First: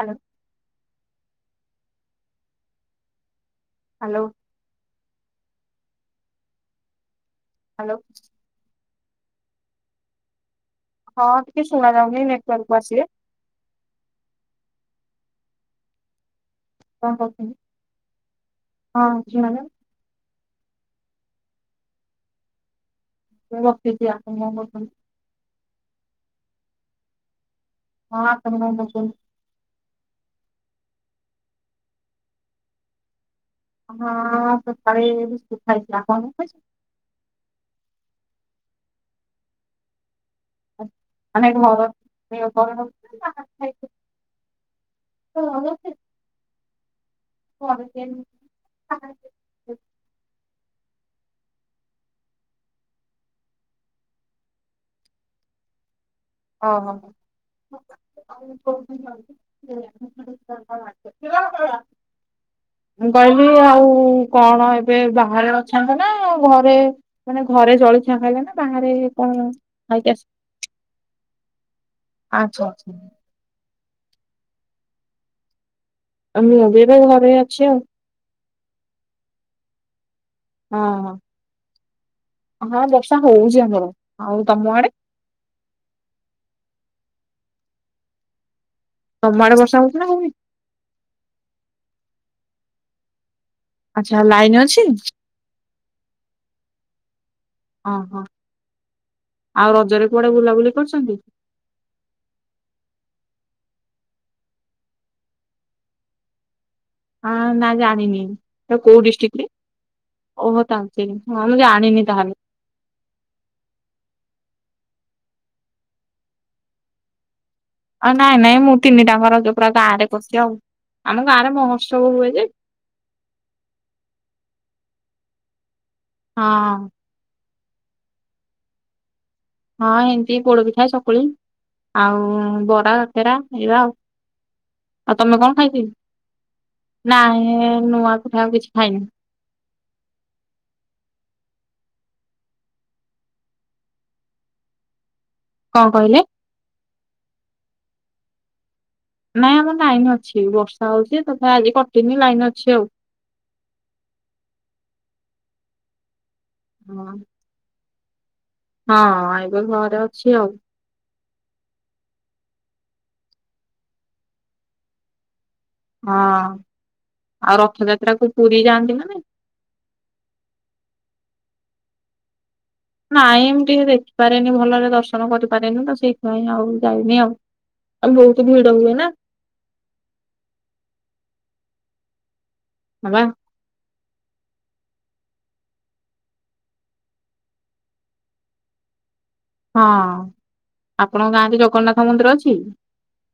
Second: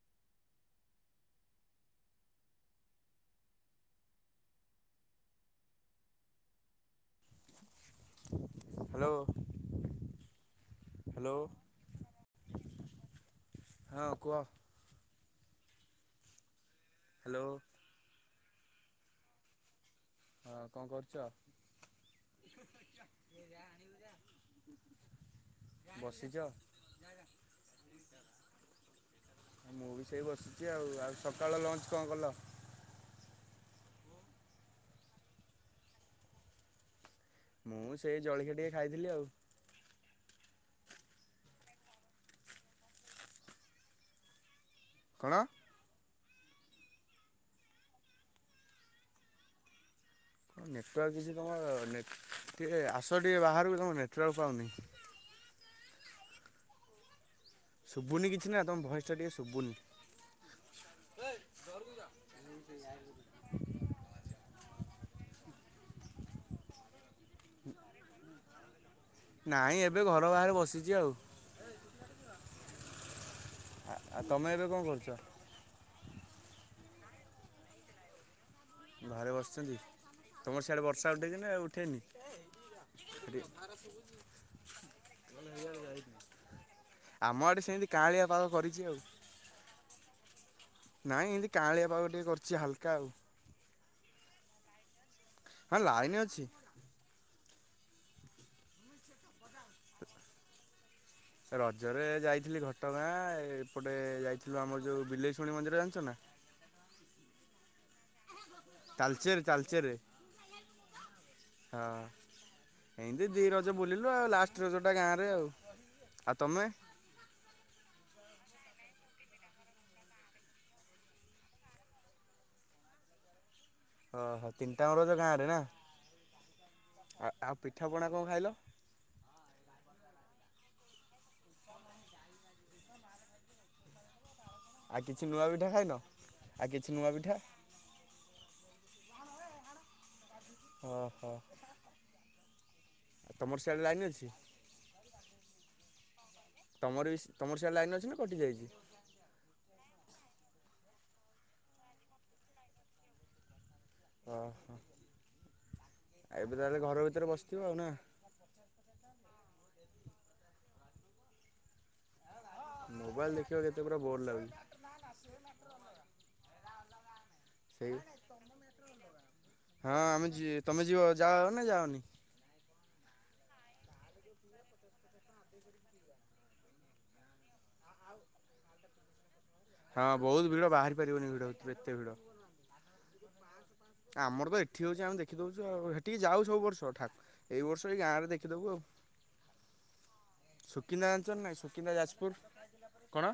Hello hello hello hello ହଁ ଟିକେ ଶୁଣା ଯାଉନି ନେଟୱାର୍କକୁ ଆସିବେ? ହଁ କୁହ? କଣ ହ୍ୟାଲୋ। କହୁଛନ୍ତି? ହଁ ମ୍ୟାଡ଼ାମ। ହଁ କଣ କରୁଛ? ମୁଁ ବସିଛି, ଆପଣ କଣ କରୁଚନ୍ତି? ବସିଛ? ହଁ ଆପଣ କଣ କରୁଛନ୍ତି? ମୁଁ ବି ସେଇ ବସିଛି ଆଉ, ଆଉ ସକାଳ ଲଞ୍ଚ କଣ କଲ? ହଁ ସକାଳୁ ବିସ୍କୁଟ ଖାଇଛି, ଆଉ କଣ ଖାଇଛି? ମୁଁ ବି ସେଇ ଜଳଖିଆ ଟିକେ ଖାଇଥିଲି ଆଉ [unintelligible] କଣ? [unintelligible] ହଁ ନେଟୱାର୍କ କିଛି ତମ ଟିକେ ଆସ ଟିକେ ବାହାରୁ ବି ତୁମ ନେଟୱାର୍କ ପାଉନି। ଓଁ ହଁ ହଁ ଶୁଭୁନି କିଛି ନା ତମ ଭଏସଟା ଟିକେ ଶୁଭୁନି। [unintelligible] [unintelligible] ମୁଁ କହିଲି ଆଉ କଣ ଏବେ ବାହାରେ ଅଛନ୍ତି ନା, ଘରେ ମାନେ ଘରେ ଜଳଖିଆ ଖାଇଲେ ନା ବାହାରେ କଣ ନାଇଁ ଏବେ ଖାଇକି ଆସି ଘର ବାହାରେ ବସିଛି ଆଉ ଆଛା ଆଛା। ଆଉ ତମେ ଏବେ କଣ କରୁଛ? ଆମେ ଏବେ ଏବେ ଘରେ ଅଛି ଆଉ ଘରେ ବସିଛନ୍ତି, ତୁମର ସିଆଡ଼େ ବର୍ଷା ଉଠେଇକ ନା ଆଉ ଉଠାଇନି? ହଁ ବର୍ଷା ହଉଛି ଆମର, ଆଉ ତମ ଆଡେ? ଆମ ଆଡେ ସେମିତି କାଁଳିଆ ପାଗ କରିଛି ଆଉ ତମଆଡେ ବର୍ଷା ହଉଛି ନା ହଉନି? ନାଇଁ ଏମିତି କାଁଳିଆ ପାଗ ଟିକେ କରିଛି ହାଲକା ଆଉ ଆଛା, ଲାଇନ ଅଛି? ହଁ ଲାଇନ ଅଛି। ଓହୋ ଆଉ ରଜରେ କୁଆଡେ ବୁଲାବୁଲି କରିଛନ୍ତି? ରଜରେ ଯାଇଥିଲି ଘଟଗାଁ, ଏପଟେ ଯାଇଥିଲୁ ଆମର ଯେଉଁ ବିଲେଇଶୁଣିୀ ମନ୍ଦିର ଜାଣିଚୁ ନା? ହଁ ନା ଜାଣିନି। କୋଉ ତାଲଚେର ଡିଷ୍ଟ୍ରିକ୍ଟ ରେ, ତାଲଚେରରେ ଓହୋ ତା ହଁ ମୁଁ ହଁ ଜାଣିନି ତାହେଲେ। ଏମିତି ଦୁଇ ରଜ ବୁଲିଲୁ ଆଉ ଲାଷ୍ଟ ରଜଟା ଗାଁରେ ଆଉ, ଆଉ ତମେ? ଆଉ ନାଇଁ ନାଇଁ ମୁଁ ତିନିଟାଙ୍କ ରଜ ପୁରା ଗାଁ ରେ କରିଚି ଆଉ ଆମ ଗାଁ ରେ ମହୋତ୍ସବ ହୁଏ ଯେ। ଓହୋ ତିନିଟାଙ୍କ ରଜ ଗାଁରେ ନା। ହଁ। ଆ ଆଉ ପିଠାପଣା କଣ ଖାଇଲ? ହଁ ଏମିତି ପୋଡପିଠା ସକୁଳି [unintelligible] ଆଉ ବରା କାକେରା ହେଇବା ଆଉ। ଆଉ କିଛି ତମେ ନୂଆ କଣ ପିଠା ଖାଇଥ ଖାଇନ ଆଉ କିଛି ନୂଆ ପିଠା ନାଇଁ ନୂଆ କଠାଇ କିଛି ଖାଇଁ ହଁ ହୋ। ଆଉ ତମର ସିଆଡେ ଲାଇନ୍ ଅଛି? କଣ କହିଲେ? ତମର ବି ତମର ସ ଲାଇନ୍ ଅଛି ନା କଟିଯାଇଚି? ନାଇଁ ଆମର ଲାଇନ୍ ଅଛି, ବର୍ଷା ହୋଇଚି ତଥା ଆଜି କଟିନି ଲାଇନ୍ ଅଛି ଆଉ। ଓହୋ ଏ ଏବେ ତାହେଲେ ଘର ହଁ ଭିତରେ ବସିଥିବ ଆଉ ନା। ହଁ ଏବେ ଘରେ ଅଛି ଆଉ। ମୋବାଇଲ ଦେଖିବାକୁ କେତେ ପୁରା ବୋର୍ ଲାଗୁଚି। ହଁ ଆଉ ସେଇ ରଥଯାତ୍ରା କୁ ପୁରୀ ଯାଆନ୍ତି ନା ନାଇଁ? ହଁ ଆମେ ଯି ତମେ ଯିବ ଯା ଅ ନା ଯାଅନି? ନାଇଁ ଏମିତି ଦେଖିପାରେନି ଭଲରେ ଦର୍ଶନ କରିପାରେନି ତ ସେଇଥିାଇଁ ଆଉ ଯାଇନି ଆଉ। ଆଉ ବୋହୁତ ଭିଡ ହୁଏ ନା। ହଁ ବୋହୁତ ଭିଡ ବାହାରି ପାରିବନି ଭିଡ ଏତେ ଭିଡ। ହଁ। ଆମର ତ ଏଠି ହୋଉଚୁ ଆେ ଦେଖିଦେଉୁ ଆଉ ସେଠି ଯାଉ ସବୁ ବର୍ଷ ଠା ଏଇ ବର୍ଷ ଏଇ ଗାଁ ରେ ଦେଖିଦବୁ ଆଉ। ହଁ ସୁକିନ୍ଦା ଜାଣିଛ ଆପଣଙ୍କ ନାଇଁ ଗାଁରେ ସୁକିନ୍ଦା ଜଗନ୍ନାଥ ଯାଜପୁର ମନ୍ଦିର ଅଛି? କଣ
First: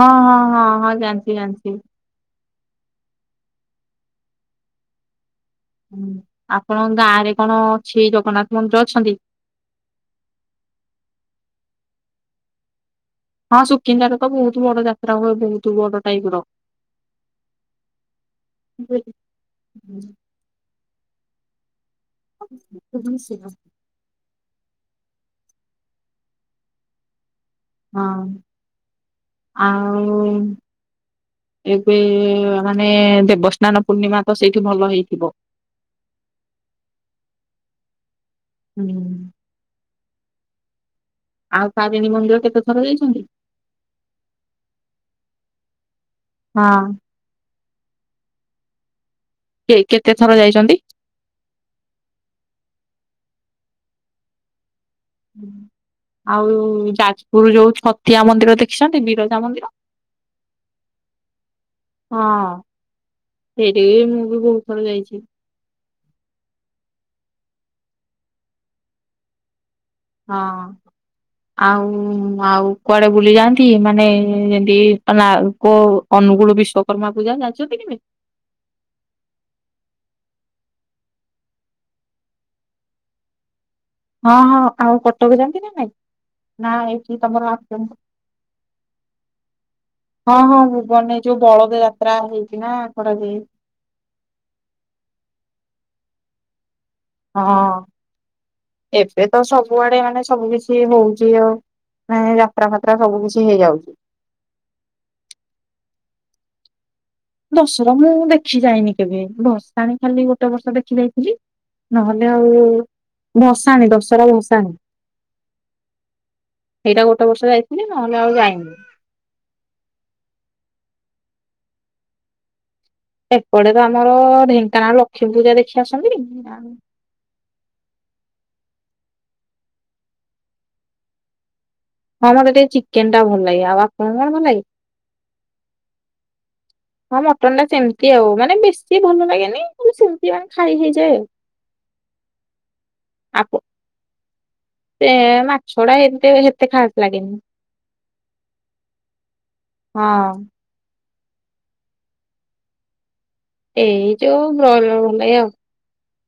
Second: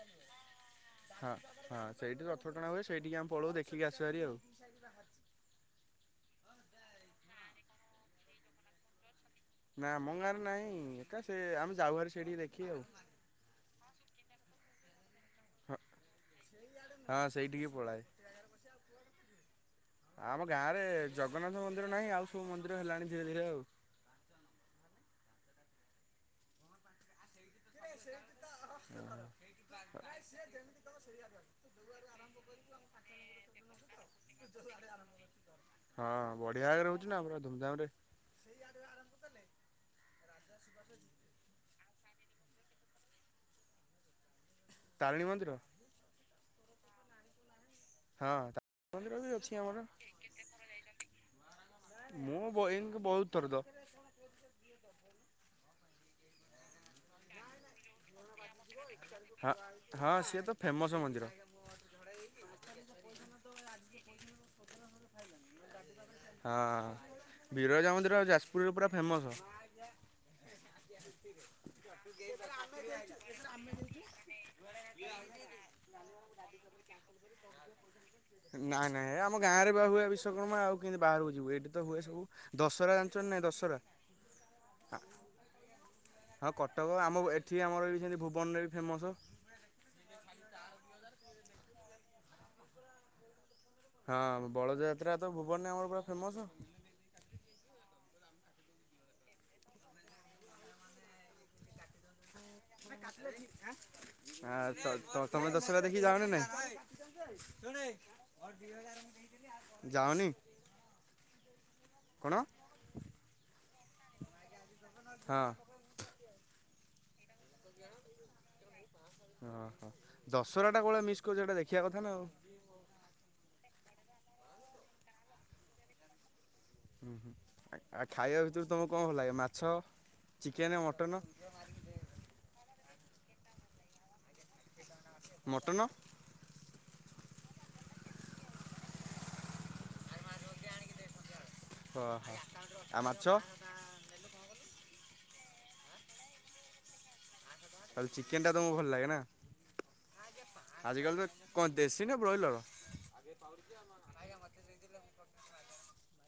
ହଁ ହଁ ହଁ ହଁ। ହଁ ଜାଣିଛି ଜାଣିଛି। ହଁ ସେଇଠି ରଥ ଟଣା ହୁଏ ସେଇଠିକି ଆମେ ପଳଉ ଦେଖିକି ଅସୁ ଭାରି ଆଉ। ହୁଁ ଆପଣଙ୍କ ଗାଁ ରେ କଣ ଅଛି ଜଗନ୍ନାଥ ମନ୍ଦିର ଅଛନ୍ତି? ନା ଆମ ଗାଁରେ ନାହିଁ ଏକା ସେ ଆମେ ଯାଉ ହେରି ସେଠିକି ଦେଖି ଆଉ। ହଁ ସୁକିନ୍ଦାର ତ ବୋହୁତ ବଡ ଯାତ୍ରା ହୁଏ ବୋହୁତ ବଡ ଟାଇପ ର। ହଁ ସେଇଠିକି ପଳାଏ। [unintelligible] ଆମ ଗାଁରେ ଜଗନ୍ନାଥ ମନ୍ଦିର ନାହିଁ ଆଉ ସବୁ ମନ୍ଦିର ହେଲାଣି ଧୀରେ ଧୀରେ ଆଉ। ସେମତି ତ ଆଉ ସେ ଯେମିତି ତ ସେଇଆ ଏବେ ମାନେ ଦେବସ୍ନାନ ପୂର୍ଣ୍ଣିମା ତ ସେଇଠି ଭଲ ହେଇଥିବ? ହଁ ବଢିଆ ଆଗରେ ର ହୋଉଚି ନା ଆମର ଧୁମଧାମ ରେ। ହୁଁ। ଆଉ ତାରିଣୀ ମନ୍ଦିର କେତେ ଥର ଯାଇଛନ୍ତି? ତାରିଣୀ ମନ୍ଦିର? ହଁ। ହଁ ତା ମନ୍ଦିର ବି ଅଛି ଆମର। କେତେ ଥର ଯାଇଛନ୍ତି? ମୁଁ [unintelligible] ବୋହୁତ ଥର। ଆଉ ଯା ପରୁ ଯୋଉ ଛତିଆ ମନ୍ଦିର ଦେଖିଛନ୍ତି ବିରଜା ହଁ ମନ୍ଦିର। ହଁ ସିଏ ତ ଫେମସ୍ ମନ୍ଦିର ହଁ। ହଁ ସେଇଠିକି ବି ମୁଁ ବି ବହୁତ ଥର ଯାଇଛି। [unintelligible] ହଁ ବିରଜା ମନ୍ଦିର ଯାଜପୁରରେ ପୁରା ଫେମସ। ହଁ। ଆଉ ଆଉ କୁଆଡେ ବୁଲି ଯାଆନ୍ତି। ମାନେ ଯେମତି [unintelligible] ଅନୁଗୁଳ ବିଶ୍ଵକର୍ମା ପୂଜା ଜାଣିଛନ୍ତି କି। ନାଇଁ ନାଇଁ ଆମ ଗାଁରେ ବା ହୁଏ ବିଶ୍ୱକର୍ମା। ଆଉ କେମିତି ବାହାରକୁ ଯିବୁ ଏଇଠି ତ ହୁଏ ସବୁ। ଦଶହରା ଜାଣିଛ ନା ନାଇଁ ଦଶହରା। ହଁ ହଁ ଆଉ କଟକ ଯାନ୍ତି ନା ନାଇଁ। ତ ଆମ ଏଠି ଆମର ଏ ସେମତି ଭୁବନରେ ବି ଫେମସ। ହଁ ହଁ ଭୁବନ ଯୋଉ ବଳଦ ଯାତ୍ରା ହେଇଛି ନା କରା ଯାଏ। ହଁ ବଳଯାତ୍ରା ତ ଭୁବନ ଆମର ପୁରା ଫେମସ। ହଁ ଏବେ ତ ସବୁଆଡେ ମାନେ ସବୁ କିଛି କିଛି ହଉଛି ଆ ମାନେ ଯାତ୍ରା ଫାତ୍ରା ସବୁ କିଛି ହେଇଯାଉଛି। ହଁ ତମେ ଦଶରା ଦେଖି ଯାଅ ନା ନାଇଁ। ଦଶରା ମୁଁ ଦେଖି ଯାଇନି କେବେ। ଭସାଣି ଖାଲି ଯାଅନି ଗୋଟେ ବର୍ଷ ଦେଖି ଯାଇଥିଲି। ନହେଲେ କଣ ଆଉ ଭସାଣି ଦଶରା ଭସାଣି। ହଁ ସେଇଟା ଗୋଟେ ବର୍ଷ ଯାଇଥିଲି। ନହେଲେ ଆଉ ଯାଇନି। ହଁ ହଁ ଦଶହରାଟା କଉ ଭଳିଆ ମିସ୍ କରୁଛ ସେଇଟା ଦେଖିବା କଥା ନା ଆଉ। ଏପଟେ ତ ଆମର ଢେଙ୍କାନାଳ ଲକ୍ଷ୍ମୀ ପୂଜା ଦେଖି ଆସନ୍ତି। ହୁଁ ହୁଁ ଆଉ ଖାଇବା ଭିତରୁ ତୁମକୁ କଣ ଭଲ ଲାଗେ? ମାଛ ଚିକେନ୍ ମଟନ। [unintelligible] ହଁ ମୋତେ ଟିକେ ଚିକେନ ଟା ଭଲ ଲାଗେ। ଆଉ ଆପଣଙ୍କ କଣ ଭଲ ଲାଗେ? ମଟନ। ହଁ ମଟନ୍ ଟା ସେମିତି ଆଉ ମାନେ ବେଶୀ ଭଲ ଲାଗେନି। ଖଲେ ସେମିତି ମାନେ ଖାଇ ହେଇଯାଏ ଆଉ। ଓହୋ ଆଉ ମାଛ। ସେ ମାଛଡା ଏ ସେତେ ଖାସ ଲାଗେନି। ଚିକେନ ଟା ତମକୁ ଭଲ ଲାଗେ ନା। ହଁ ଆଜି କଲି ତ କଣ ଦେଶୀ ନା ବ୍ରୟଲର। ଏଇ ଯୋଉ ବ୍ରଏଲର ଭଲ ଲାଗେ ଆଉ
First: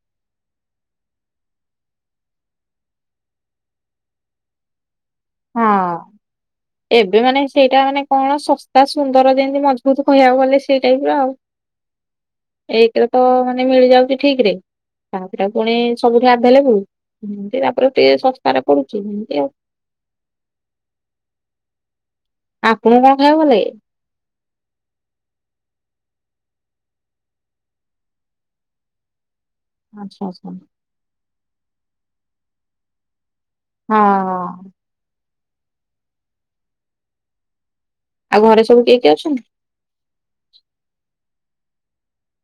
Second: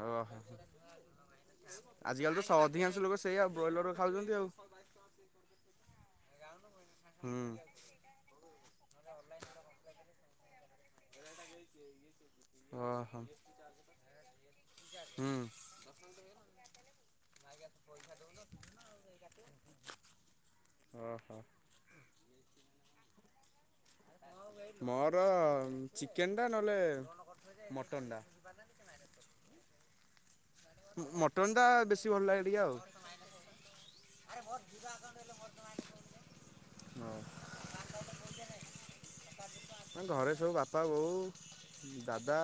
ଓହୋ। ଆଜିକାଲି ତ ଅଧିକାଂଶ ଲୋକ ସେଇଆଉ ବ୍ରଏଲର ଖାଉଛନ୍ତି ଆଉ। ହଁ ଏବେ ମାନେ ହୁଁ ସେଇଟା ମାନେ କଣ ଶସ୍ତା ସୁନ୍ଦର ଯେମତି ମଜବୁତ କହିଆକୁ ଗଲେ ସେଇ ଟାଇପ୍ ର ଆଉ। ଓହୋ ଏକେରେ ତ ମାନେ ମିଳିଯାଉଛି ଠିକ୍ ରେ। ହୁଁ ତାପରେ ପୁଣି ସବୁଠୁ ଆଭେଲେବୁଲ। ଏତି ତାପରେ ଟିକେ ଶସ୍ତାରେ ପଡୁଛି ଏମତି ଆଉ। ଓ ହୋ। ଆପଣକୁ କଣ ଖାଇବାକୁ ଭଲ ଲାଗେ? ମୋର ଚିକେନ ଟା ନହେଲେ ମଟନ ଟା। ଆଚ୍ଛା ଆଚ୍ଛା। ମଟନ ଟା ବେଶୀ ଭଲ ଲାଗେ ଟିକେ ଆଉ। ହଁ। ହୋଉ। ଆଉ ଘରେ ସବୁ କିଏ କିଏ ଅଛନ୍ତି? ଆ ଘରେ ସବୁ ବାପା ବୋଉ ଦାଦା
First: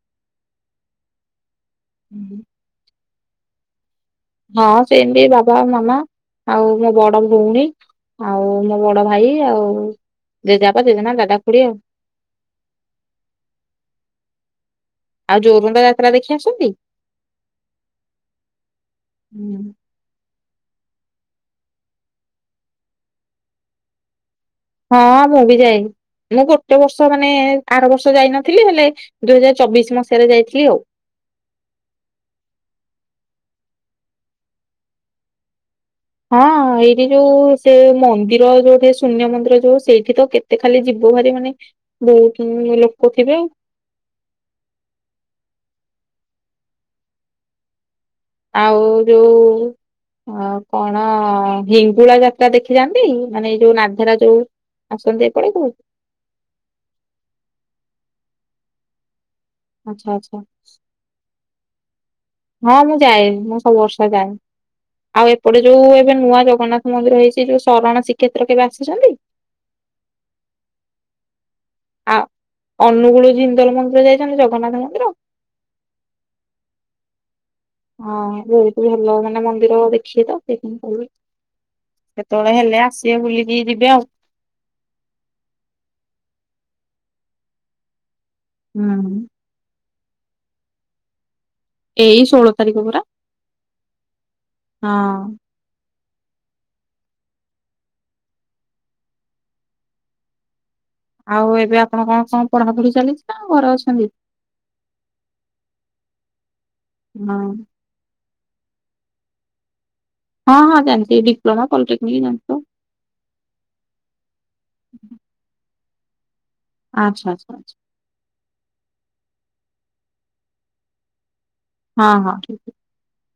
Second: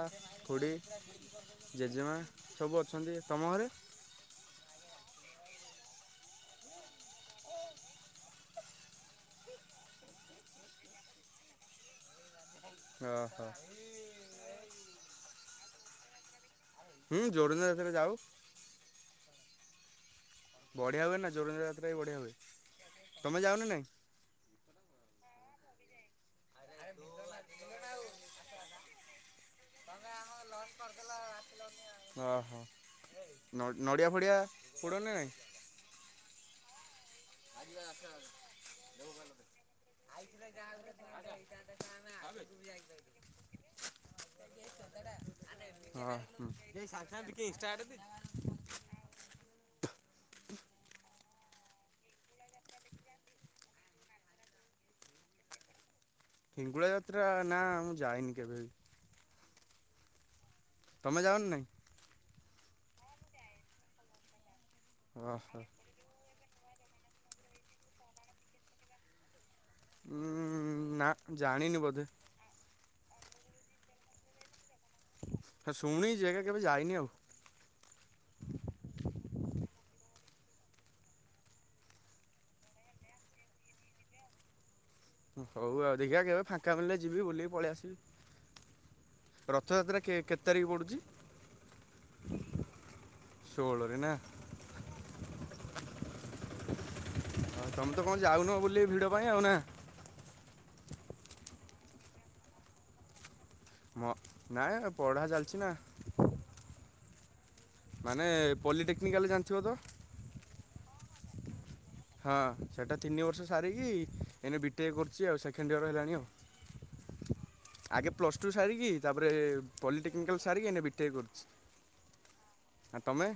ଖୁଡି। ଜେଜେମା ସବୁ ଅଛନ୍ତି। ତମ ଘରେ। ହଁ ସେମିତି ବାବା ମାମା ଆଉ ମୋ ବଡ ଭଉଣୀ। ଆଉ ମୋ ବଡ ଭାଇ ଆଉ ଜେଜେପା ଜେଜେମା ଦାଦା ଖୁଡି ଆଉ। ଓ ହୋ। ଆଉ ଜୋରୁନ୍ଦା ଯାତ୍ରା ଦେଖି ଆସନ୍ତି। ହୁଁ ଯୋରନ୍ଦା ଯାତ୍ରା ଯାଉ। ହୁଁ। ବଢ଼ିଆ ହୁଏ ନା ଜୋରନ୍ଦା ଯାତ୍ରା ବି ବଢ଼ିଆ ହୁଏ ତମେ ଯାଅନା ନାହିଁ? ହଁ ମୁଁ ବି ଯାଏ। ମୁଁ ଗୋଟେ ବର୍ଷ ମାନେ ଆର ବର୍ଷ ଯାଇନଥିଲି ହେଲେ ଦୁଇ ହଜାର ଚବିଶ ମସିହାରେ ଯାଇଥିଲି ଆଉ। ଅହ ନଡ଼ିଆ ଫଡ଼ିଆ ପୋଡ଼ନା ନାଇଁ। ହଁ ଏଇ ଏ ଯୋଉ ସେ ମନ୍ଦିର ଯୋଉଠେ ଶୂନ୍ୟ ମନ୍ଦିର ଯଉ ସେଇଠି ତ କେତେ ଖାଲି ଯିବୁ ଭାରି ମାନେ ବହୁତ ଲୋକ ଥିବେ ଆଉ। [inaudible] ଆଉ ଯୋଉ ଆ କଣ ହିଙ୍ଗୁଳା ଯାତ୍ରା ଦେଖି ଯାନ୍ତି ମାନେ ଏଇ ଯୋଉ ନାଧେରା ଯୋଉ ଆସନ୍ତ ଏପାଳିକୁ ହିଙ୍ଗୁଳା ଯାତ୍ରା ନା ମୁଁ ଯାଇନି କେବେ ବି ଆଚ୍ଛା ଆଚ୍ଛା। ତମେ ଯାଅନା ନାହିଁ? ହଁ ମୁଁ ଯାଏ ମୁଁ ସବୁ ବର୍ଷ ଯାଏ ଆଉ ଓହୋ ଏପଟେ ଯୋଉ ଏବେ ନୂଆ ଜଗନ୍ନାଥ ମନ୍ଦିର ହେଇଚି ଯୋଉ ଶରଣ ଶ୍ରୀକ୍ଷେତ୍ର କେବେ ଆସିଛନ୍ତି। ଉଁ ନା ଜାଣିନିି ବଧେ। ଅନୁଗୁଳ ଜିନ୍ଦଲ ମନ୍ଦିର ଯାଇଛନ୍ତି ଜଗନ୍ନାଥ ମନ୍ଦିର ହଁ ଶୁଣିଚି ହେଲେ କେବେ ଯାଇନି ଆଉ ହଁ ବହୁତ ଭଲ ମାନେ ମନ୍ଦିର ଦେଖିବେ ତ ସେଇଥି ପାଇଁ କହୁଥିଲି। କେତେବେଳେ ହେଲେ ଆସିବେ ବୁଲିକି ଯିବେ ଆଉ ହଉ ଆଉ ଦେଖିବା କେବେ ଫାଙ୍କା ମିଳିଲେ ଯିବି ବୁଲିକି ପଳେଇ ଆସିବି। ହୁଁ। ରଥଯାତ୍ରା କେ କେତେ ତାରିଖ ପଡ଼ୁଚି। ଏଇ ଷୋହଳ ତାରିଖ ପରା ଷୋହଳରେ ନା ହଁ ହଁ ତମେ ତ କଣ ଯାଉନ ବୁଲି ଭିଡ଼ ପାଇଁ ଆଉ ନା? ଆଉ ଏବେ ଆପଣ କଣ କଣ ପଢାପଢି ଚାଲିଛି ନାଉ ଘରେ ଅ ମ ନାଇଁ ପଢା ଚାଲିଛି ନା ହଁ। ମାନେ ପଲିଟେକ୍ନିକାଲ ଜାଣିଥିବ ତ ହଁ ହଁ ଜାଣିଚି ଡିପ୍ଲୋମା ପଲିଟେକ ହଁ ସେଟା ତିନି ବର୍ଷ ସାରିକି ଏଇନେ ବିଟେଏ କରୁଚି ଆଉ ସେକେଣ୍ଡ ଇୟର ହେଲାଣି ଆଉ। ଆଚ୍ଛା ଆଛା ଆଛା। ଆଗେ ପ୍ଲସଟୁ ସାରିକି ତାପରେ ପଲିଟେକ୍ନିକାଲ୍ ସାରିକି ଏଇନେ ବିଟେକ କରୁଛି। ହଁ ହଁ। ଆ ତମେ?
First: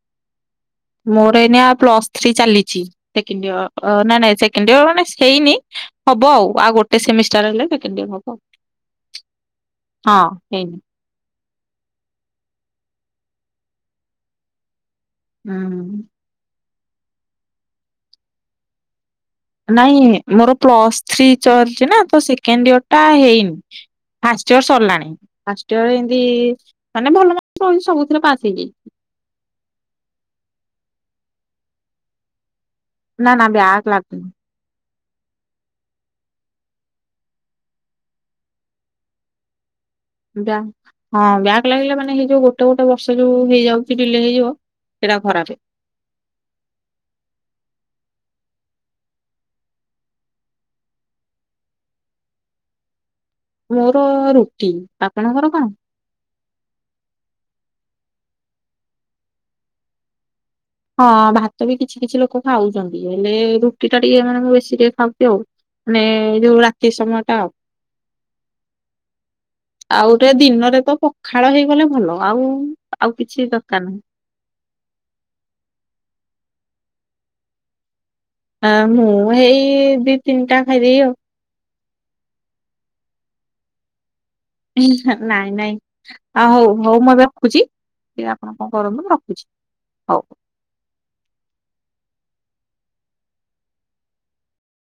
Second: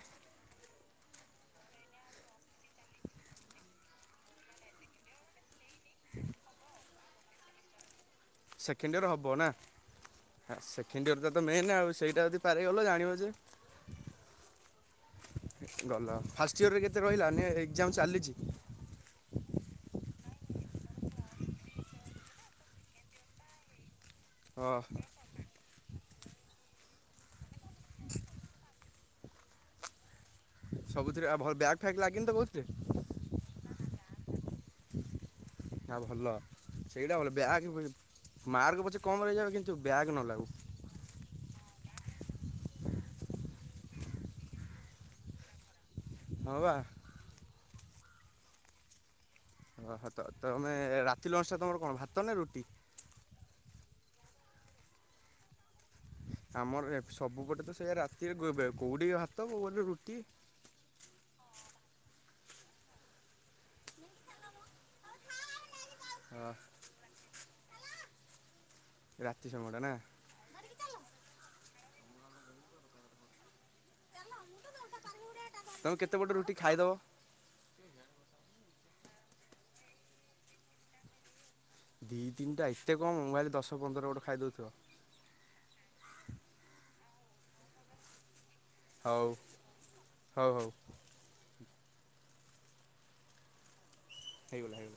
ମୋର ଏଇନିକା ପ୍ଲସ ଥ୍ରୀ ଚାଲିଛି ସେକେଣ୍ଡଇଅର ନାଇଁ ନାଇଁ ସେକେଣ୍ଡଇର ମାନେ ହେଇନି ହବ ଆଉ ଆଉ ଗୋଟେ ସେମିଷ୍ଟାର ହେଲେ ସେକେଣ୍ଡିଅର ହବ। ସେକେଣ୍ଡୟର ହବ ନା? ହଁ ସେ ହେଇନି। ସେକେଣ୍ଡ ଇଅରଟା ତ ମେନ୍ ଆଉ ସେଇଟା ଯଦି ପାର ହେଇଗଲ ଜାଣିବ ଯେ ହୁଁ ଗଲ ଫାଷ୍ଟ ଇୟରରେ କେତେ ରହିଲା ଏକ୍ଜାମ ଚାଲିଛି ନାଇଁ ମୋର ପ୍ଲସଥ୍ରୀ ଚଲଚି ନା ତ ସେକେଣ୍ଡ ଇୟର ଟା ହେଇନି ଫାଷ୍ଟ ଇୟର ଅ ସରିଲାଣି ଫାଷ୍ଟ ଇୟର ଏନ୍ତି ମାନେ ଭଲ ମାର୍କ ରହିଚି ସବୁଥିରେ ପାସ୍ ହେଇଯାଇଚି। ସବୁଥିରେ ଆ ଭଲ ବ୍ୟାଗ୍ ଫ୍ୟାଗ୍ ଲାଗିନି ତ କଉଥିରେ? ନା ନା ବ୍ୟାକ ଲାଗୁନି। ହ ଭଲ ସେଇଟା ଭଲ ବ୍ୟାଗ କି ମାର୍କ ପଛେ କମ ରହିଯାଉ କିନ୍ତୁ ଯଉ ବ୍ୟାଗ ନ ଲାଗୁ ବା [inaudible] ହଁ ବ୍ୟାଗ ଲାଗିଲା ମାନେ ହେଇ ଯୋଉ ଗୋଟେ ଗୋଟେ ବର୍ଷ ଯୋଉ ହେଇଯାଉଛି ଡିଲେ ହେଇଯିବ ସେଇଟା ଖରାପେ ହଁ ବା ଓହୋ ତ ତମେ ରାତି ଲଞ୍ଚ ଅନୁସାରେ ତମର କଣ ଭାତ ନା ରୁଟି ମୋର ରୁଟି ଆପଣଙ୍କର କଣ ଆମର ସବୁ ଗଟେ ତ ସେଇଆା ରାତିରେ କଉଡ଼ି ଭାତ କୋଉରେ ରୁଟି ହଁ ଭାତ ବି କିଛି କିଛି ଲୋକ ଖାଉଛନ୍ତି ହେଲେ ରୁଟି ଟା ଟିକେ ମାନ ବେଶୀ ଟିକେ ଖାଉଛି ଆଉ ମାନେ ଅ ଯୋଉ ରାତି ସମୟ ଟା ଆଉ ରାତି ସମୟଟା ନା ଆଉ ଦିନରେ ତ ପଖାଳ ହେଇଗଲେ ଭଲ ଆଉ ଆଉ କିଛି ଦରକାର ନାହିଁ ତମେ କେତେ ପଟେ ରୁଟି ଖାଇଦବ ହ ମୁଁ ହେଇ ଦି ତିନିଟା ଖାଇଦେଇବି ଆଉ ଦୁଇ ତିନିଟା ଏତେ କମ ମାଲି ଦଶ ପନ୍ଦର ଗୋଟେ ଖାଇଦେଉଥିବ ନାଇଁ ନାଇଁ ଆ ହଉ ହଉ ମୁଁ ମୁଁ ଟିକେ ଆପଣ କଣ କରନ୍ତୁ ମୁଁ ହଉ ରଖୁଛି। ହଉ ହଉ ହେଇଗଲା ହେଇଗଲା।